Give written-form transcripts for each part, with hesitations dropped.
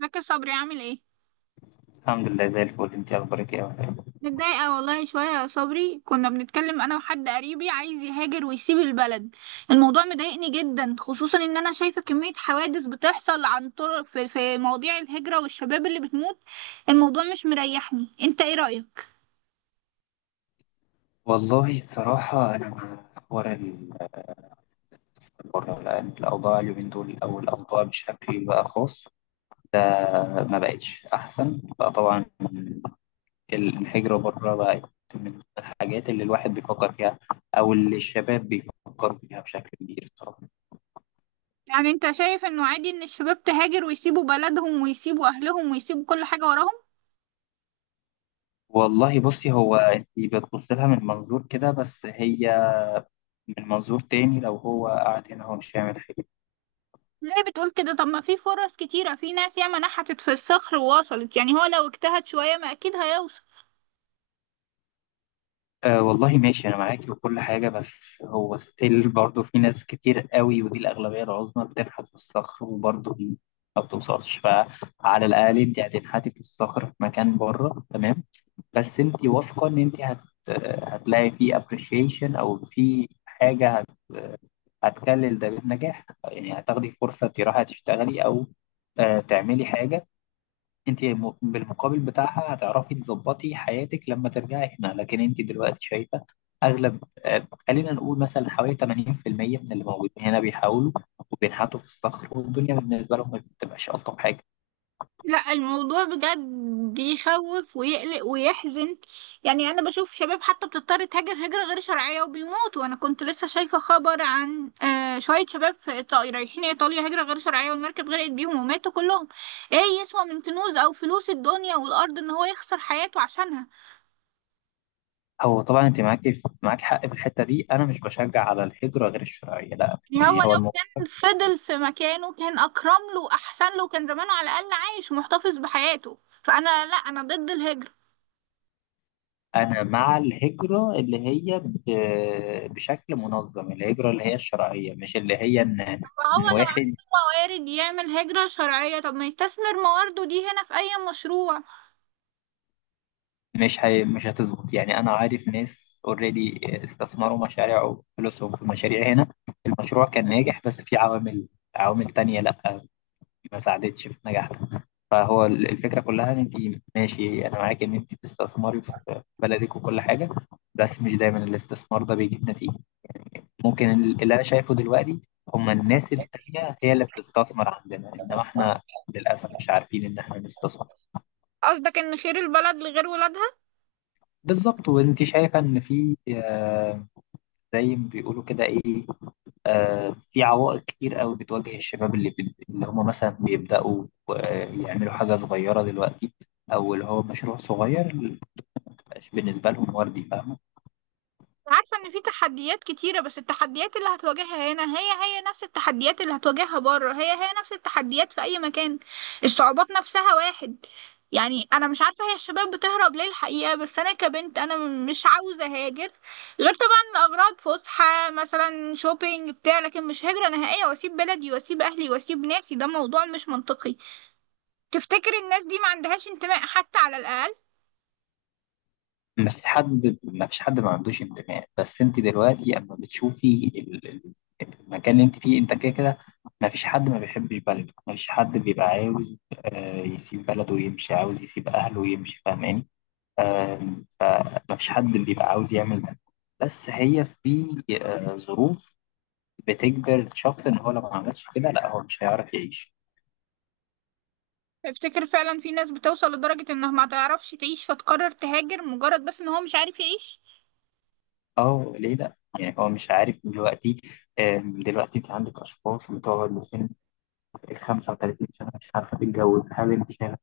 فاكر صبري عامل ايه؟ الحمد لله زي الفل، انت اخبارك ايه يا وفاء؟ متضايقة والله شوية يا صبري، كنا بنتكلم انا وحد قريبي عايز يهاجر ويسيب البلد. الموضوع مضايقني جدا، خصوصا ان انا شايفة كمية حوادث بتحصل عن طرق في مواضيع الهجرة والشباب اللي بتموت. الموضوع مش مريحني، انت ايه رأيك؟ والله صراحة انا مع حوار البره، لان الاوضاع اليومين دول او الاوضاع بشكل بقى خاص ده ما بقتش احسن بقى طبعا. الانحجر بره بقت من الحاجات اللي الواحد بيفكر فيها، او اللي الشباب بيفكروا فيها بشكل كبير الصراحة. يعني انت شايف انه عادي ان الشباب تهاجر ويسيبوا بلدهم ويسيبوا اهلهم ويسيبوا كل حاجة وراهم؟ والله بصي، هو انت بتبص لها من منظور كده، بس هي من منظور تاني لو هو قاعد هنا هو مش هيعمل حاجة. ليه بتقول كده؟ طب ما في فرص كتيرة، في ناس ياما نحتت في الصخر ووصلت، يعني هو لو اجتهد شوية ما اكيد هيوصل. أه والله ماشي، أنا معاكي وكل حاجة، بس هو ستيل برضه في ناس كتير قوي، ودي الأغلبية العظمى بتنحت في الصخر، وبرضه دي ما بتوصلش. فعلى الأقل أنت هتنحتي في الصخر في مكان بره، تمام، بس أنت واثقة إن أنت هتلاقي فيه appreciation أو في حاجة، هت... هتكلل ده بالنجاح؟ يعني هتاخدي فرصة تروحي تشتغلي أو تعملي حاجة. بالمقابل بتاعها هتعرفي تظبطي حياتك لما ترجعي هنا. لكن انت دلوقتي شايفه اغلب، خلينا نقول مثلا حوالي 80% من اللي موجودين هنا بيحاولوا وبينحتوا في الصخر، والدنيا بالنسبه لهم ما بتبقاش الطف حاجه. لا، الموضوع بجد يخوف ويقلق ويحزن. يعني انا بشوف شباب حتى بتضطر تهاجر هجرة غير شرعية وبيموتوا. انا كنت لسه شايفة خبر عن شوية شباب في إيطاليا رايحين ايطاليا هجرة غير شرعية، والمركب غرقت بيهم وماتوا كلهم. ايه يسوى من كنوز او فلوس الدنيا والارض ان هو يخسر حياته عشانها؟ هو طبعا انت معاكي، معاك حق في الحته دي. انا مش بشجع على الهجره غير الشرعيه، لا، يعني هو يعني هو لو الموضوع، كان فضل في مكانه كان اكرم له واحسن له، كان زمانه على الاقل عايش ومحتفظ بحياته. فانا لا، انا ضد الهجرة. انا مع الهجره اللي هي بشكل منظم، الهجره اللي هي الشرعيه، مش اللي هي ان فهو إن لو واحد، عنده موارد يعمل هجرة شرعية، طب ما يستثمر موارده دي هنا في أي مشروع. مش هتظبط. يعني انا عارف ناس اوريدي استثمروا مشاريع وفلوسهم في مشاريع هنا، المشروع كان ناجح، بس في عوامل، عوامل تانية لا ما ساعدتش في نجاح ده. فهو الفكرة كلها ان انت، ماشي انا معاك ان انت بتستثمري في بلدك وكل حاجة، بس مش دايما الاستثمار ده بيجيب نتيجة. ممكن اللي انا شايفه دلوقتي هما الناس التانية هي اللي بتستثمر عندنا، انما احنا للأسف مش عارفين ان احنا نستثمر. قصدك إن خير البلد لغير ولادها؟ بالظبط، وانت شايفة ان في، زي ما بيقولوا كده ايه، في عوائق كتير قوي بتواجه الشباب، اللي هم مثلا بيبداوا يعملوا حاجه صغيره دلوقتي، او اللي هو مشروع صغير، ما بتبقاش بالنسبه لهم وردي، فاهمه. عارفة ان في تحديات كتيرة، بس التحديات اللي هتواجهها هنا هي هي نفس التحديات اللي هتواجهها بره، هي هي نفس التحديات في اي مكان. الصعوبات نفسها واحد. يعني انا مش عارفة هي الشباب بتهرب ليه الحقيقة، بس انا كبنت انا مش عاوزة هاجر، غير طبعا اغراض فسحة مثلا شوبينج بتاع، لكن مش هجرة نهائية واسيب بلدي واسيب اهلي واسيب ناسي، ده موضوع مش منطقي. تفتكر الناس دي ما عندهاش انتماء حتى على الاقل؟ ما فيش حد ما عندوش انتماء، بس انت دلوقتي اما بتشوفي المكان اللي انت فيه انت كده كده. ما فيش حد ما بيحبش بلده، ما فيش حد بيبقى عاوز يسيب بلده ويمشي، عاوز يسيب اهله ويمشي، فاهماني؟ فمفيش حد بيبقى عاوز يعمل ده، بس هي في، ظروف بتجبر الشخص ان هو لو ما عملش كده لا هو مش هيعرف يعيش. افتكر فعلا في ناس بتوصل لدرجة انها ما تعرفش تعيش فتقرر تهاجر مجرد بس ان هو مش عارف يعيش. اه، ليه لا، يعني هو مش عارف دلوقتي. دلوقتي انت عندك اشخاص بتقعد لسن ال 35 سنه مش عارفه تتجوز، هل انت شايف؟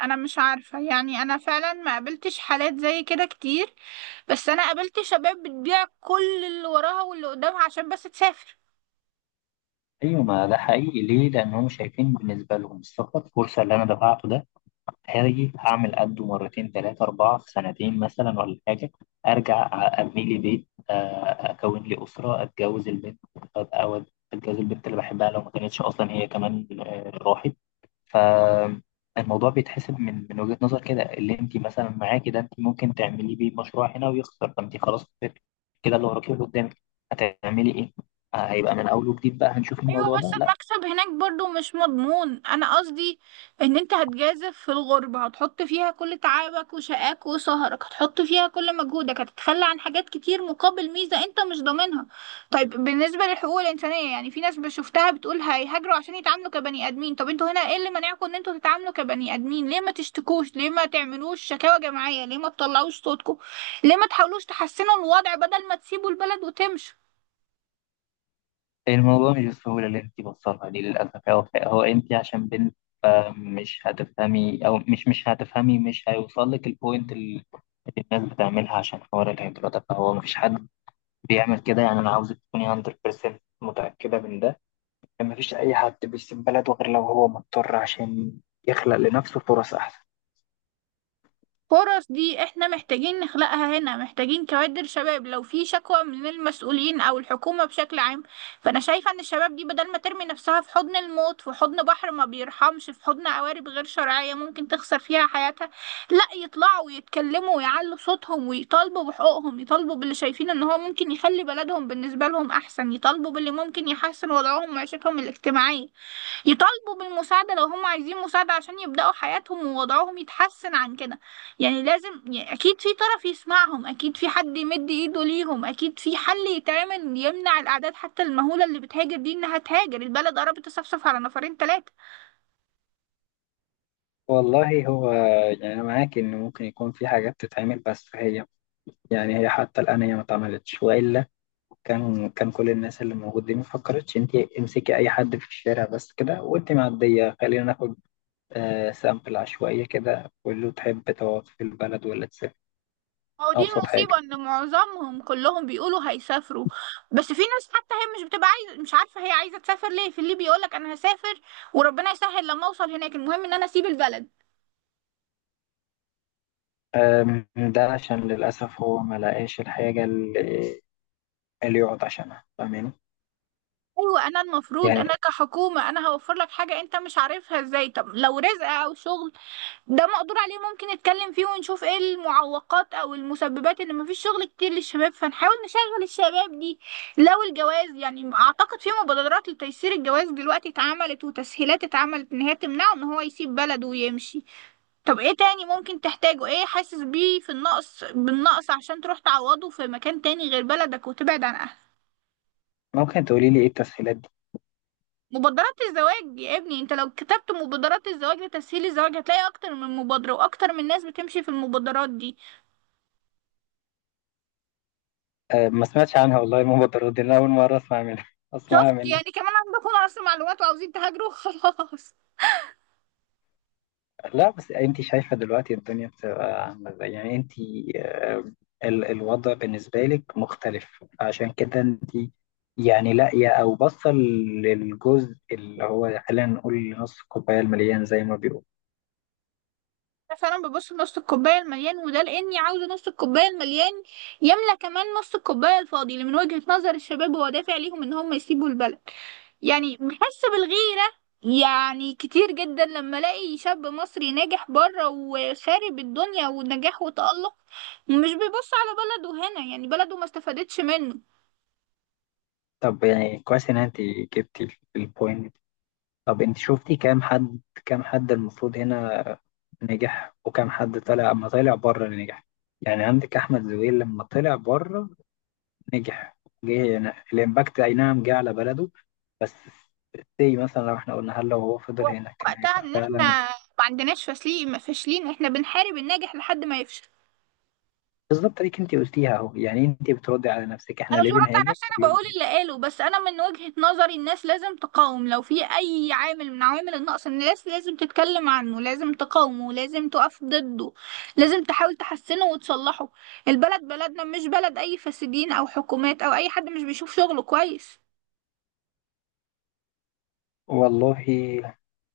انا مش عارفة، يعني انا فعلا ما قابلتش حالات زي كده كتير، بس انا قابلت شباب بتبيع كل اللي وراها واللي قدامها عشان بس تسافر. ايوه، ما ده حقيقي. ليه؟ لان هم شايفين بالنسبه لهم السفر فرصه. اللي انا دفعته ده هاجي هعمل قده مرتين تلاتة أربعة في سنتين مثلا ولا حاجة. أرجع أبني لي بيت، أكون لي أسرة، أتجوز البنت، أبقى أود، أتجوز البنت اللي بحبها، لو ما كانتش أصلا هي كمان راحت. فالموضوع بيتحسب من وجهة نظر كده. اللي أنت مثلا معاكي ده أنت ممكن تعملي بيه مشروع هنا ويخسر، فأنت خلاص كده اللي وراكي واللي قدامك، هتعملي إيه؟ هيبقى من أول وجديد بقى، هنشوف ايوه الموضوع بس ده. المكسب هناك برضو مش مضمون. انا قصدي ان انت هتجازف في الغربة، هتحط فيها كل تعبك وشقاك وسهرك، هتحط فيها كل مجهودك، هتتخلى عن حاجات كتير مقابل ميزة انت مش ضامنها. طيب بالنسبة للحقوق الانسانية، يعني في ناس بشوفتها بتقول هيهاجروا عشان يتعاملوا كبني ادمين. طب انتوا هنا ايه اللي منعكم ان انتوا تتعاملوا كبني ادمين؟ ليه ما تشتكوش؟ ليه ما تعملوش شكاوى جماعية؟ ليه ما تطلعوش صوتكم؟ ليه ما تحاولوش تحسنوا الوضع بدل ما تسيبوا البلد وتمشوا؟ الموضوع مش بالسهولة اللي انت بتصلها دي للأسف. هو انت عشان بنت مش هتفهمي، أو مش هتفهمي، مش هيوصل لك البوينت اللي الناس بتعملها عشان حوار الهجرة ده. فهو مفيش حد بيعمل كده، يعني أنا عاوزك تكوني 100% متأكدة من ده، إن مفيش أي حد بيسيب بلده غير لو هو مضطر عشان يخلق لنفسه فرص أحسن. فرص دي احنا محتاجين نخلقها هنا، محتاجين كوادر شباب لو في شكوى من المسؤولين او الحكومة بشكل عام. فانا شايفة ان الشباب دي بدل ما ترمي نفسها في حضن الموت، في حضن بحر ما بيرحمش، في حضن قوارب غير شرعية ممكن تخسر فيها حياتها، لا يطلعوا ويتكلموا ويعلوا صوتهم ويطالبوا بحقوقهم، يطالبوا باللي شايفين ان هو ممكن يخلي بلدهم بالنسبة لهم احسن، يطالبوا باللي ممكن يحسن وضعهم وعيشتهم الاجتماعية، يطالبوا بالمساعدة لو هم عايزين مساعدة عشان يبدأوا حياتهم ووضعهم يتحسن عن كده. يعني لازم، يعني أكيد في طرف يسمعهم، أكيد في حد يمد إيده ليهم، أكيد في حل يتعمل يمنع الأعداد حتى المهولة اللي بتهاجر دي إنها تهاجر، البلد قربت تصفصف على نفرين تلاتة. والله هو، يعني أنا معاك إن ممكن يكون في حاجات تتعمل، بس هي يعني هي حتى الآن هي ما اتعملتش، وإلا كان كل الناس اللي موجودين ما فكرتش. انت امسكي اي حد في الشارع بس كده وانت معديه، خلينا ناخد سامبل عشوائيه كده، قول له تحب تقعد في البلد ولا تسافر؟ هو دي ابسط حاجه. المصيبة، إن معظمهم كلهم بيقولوا هيسافروا. بس في ناس حتى هي مش بتبقى عايزة، مش عارفة هي عايزة تسافر ليه، في اللي بيقولك أنا هسافر وربنا يسهل لما أوصل هناك، المهم إن أنا أسيب البلد. ده عشان للاسف هو ما لقاش الحاجه اللي, اللي يقعد عشانها، فاهماني؟ ايوه، انا المفروض يعني انا كحكومه انا هوفر لك حاجه انت مش عارفها ازاي. طب لو رزق او شغل، ده مقدور عليه، ممكن نتكلم فيه ونشوف ايه المعوقات او المسببات ان مفيش شغل كتير للشباب، فنحاول نشغل الشباب دي. لو الجواز، يعني اعتقد في مبادرات لتيسير الجواز دلوقتي اتعملت، وتسهيلات اتعملت ان هي تمنعه ان هو يسيب بلده ويمشي. طب ايه تاني ممكن تحتاجه؟ ايه حاسس بيه في النقص، بالنقص، عشان تروح تعوضه في مكان تاني غير بلدك وتبعد عن… ممكن تقولي لي ايه التسهيلات دي؟ مبادرات الزواج يا ابني، انت لو كتبت مبادرات الزواج لتسهيل الزواج هتلاقي اكتر من مبادرة واكتر من ناس بتمشي في المبادرات دي. آه، ما سمعتش عنها والله. المبادرات دي انا اول مره اسمع منها، اسمعها. شفت؟ يعني كمان عندكم عصر معلومات وعاوزين تهاجروا خلاص. لا، بس انت شايفه دلوقتي الدنيا بتبقى عامله ازاي؟ يعني انت، آه، الوضع بالنسبه لك مختلف، عشان كده انت يعني لاقيه او باصه للجزء اللي هو، خلينا نقول، نص الكوبايه المليان، زي ما بيقول. انا فعلا ببص نص الكوباية المليان، وده لاني عاوزة نص الكوباية المليان يملى كمان، نص الكوباية الفاضي اللي من وجهة نظر الشباب هو دافع ليهم ان هم يسيبوا البلد. يعني بحس بالغيرة، يعني كتير جدا لما الاقي شاب مصري ناجح بره وخارب الدنيا ونجاح وتألق مش بيبص على بلده هنا، يعني بلده ما استفادتش منه. طب يعني كويس ان انت جبتي البوينت. طب انت شفتي كام حد، كام حد المفروض هنا نجح، وكام حد طلع، اما طلع بره اللي نجح؟ يعني عندك احمد زويل لما طلع بره نجح، جه يعني الإمباكت أي نعم جه على بلده، بس زي مثلا لو احنا قلنا هل لو هو فضل و- هنا كان وقتها هيبقى ان فعلا؟ احنا ما عندناش فاشلين، فاشلين احنا بنحارب الناجح لحد ما يفشل. بالظبط، اللي انت قلتيها اهو، يعني انت بتردي على نفسك، احنا انا مش ليه برد على بنهاجر، نفسي، انا ليه بقول اللي بنهاجر؟ قاله، بس انا من وجهة نظري الناس لازم تقاوم، لو في اي عامل من عوامل النقص الناس لازم تتكلم عنه، لازم تقاومه، لازم تقف ضده، لازم تحاول تحسنه وتصلحه. البلد بلدنا، مش بلد اي فاسدين او حكومات او اي حد مش بيشوف شغله كويس. والله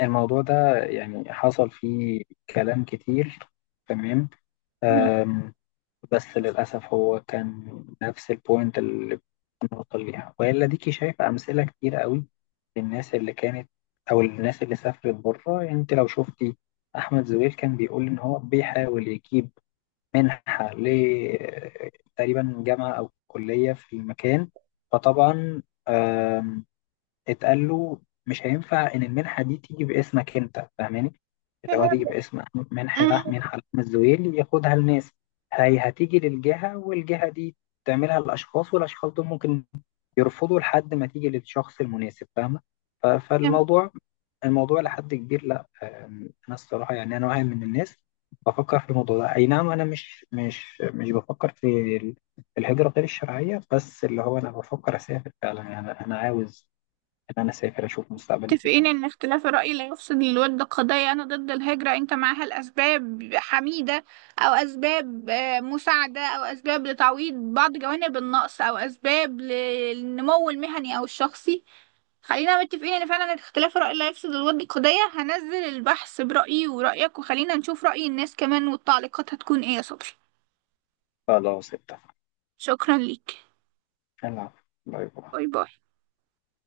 الموضوع ده يعني حصل فيه كلام كتير، تمام، مهم. بس للأسف هو كان نفس البوينت اللي بنوصل ليها. وإلا ديكي شايف أمثلة كتير قوي للناس اللي كانت، أو الناس اللي سافرت بره. يعني أنت لو شفتي أحمد زويل كان بيقول إن هو بيحاول يجيب منحة ل، تقريبا جامعة أو كلية في المكان، فطبعا اتقال له مش هينفع ان المنحه دي تيجي باسمك انت، فاهماني؟ اللي هو تيجي باسم أحمد منحي، فهم. راح منحه لحم الزويل ياخدها لناس. هي هتيجي للجهه، والجهه دي تعملها للاشخاص، والاشخاص دول ممكن يرفضوا لحد ما تيجي للشخص المناسب، فاهمه. فالموضوع، الموضوع لحد كبير لا. انا الصراحه يعني انا واحد من الناس بفكر في الموضوع ده، اي نعم، انا مش بفكر في ال- الهجره غير الشرعيه، بس اللي هو انا بفكر اسافر فعلا. يعني انا عاوز إن أنا أسافر أشوف مستقبلي في متفقين مكان أحسن. إن اختلاف الرأي لا يفسد للود قضية. أنا ضد الهجرة إن كان معاها الأسباب حميدة، أو أسباب مساعدة، أو أسباب لتعويض بعض جوانب النقص، أو أسباب للنمو المهني أو الشخصي. خلينا متفقين إن فعلا اختلاف الرأي لا يفسد للود قضية. هنزل البحث برأيي ورأيك، وخلينا نشوف رأي الناس كمان والتعليقات هتكون إيه يا صبري. خلاص اتفقنا. شكرا ليك. العفو. باي باي. باي باي.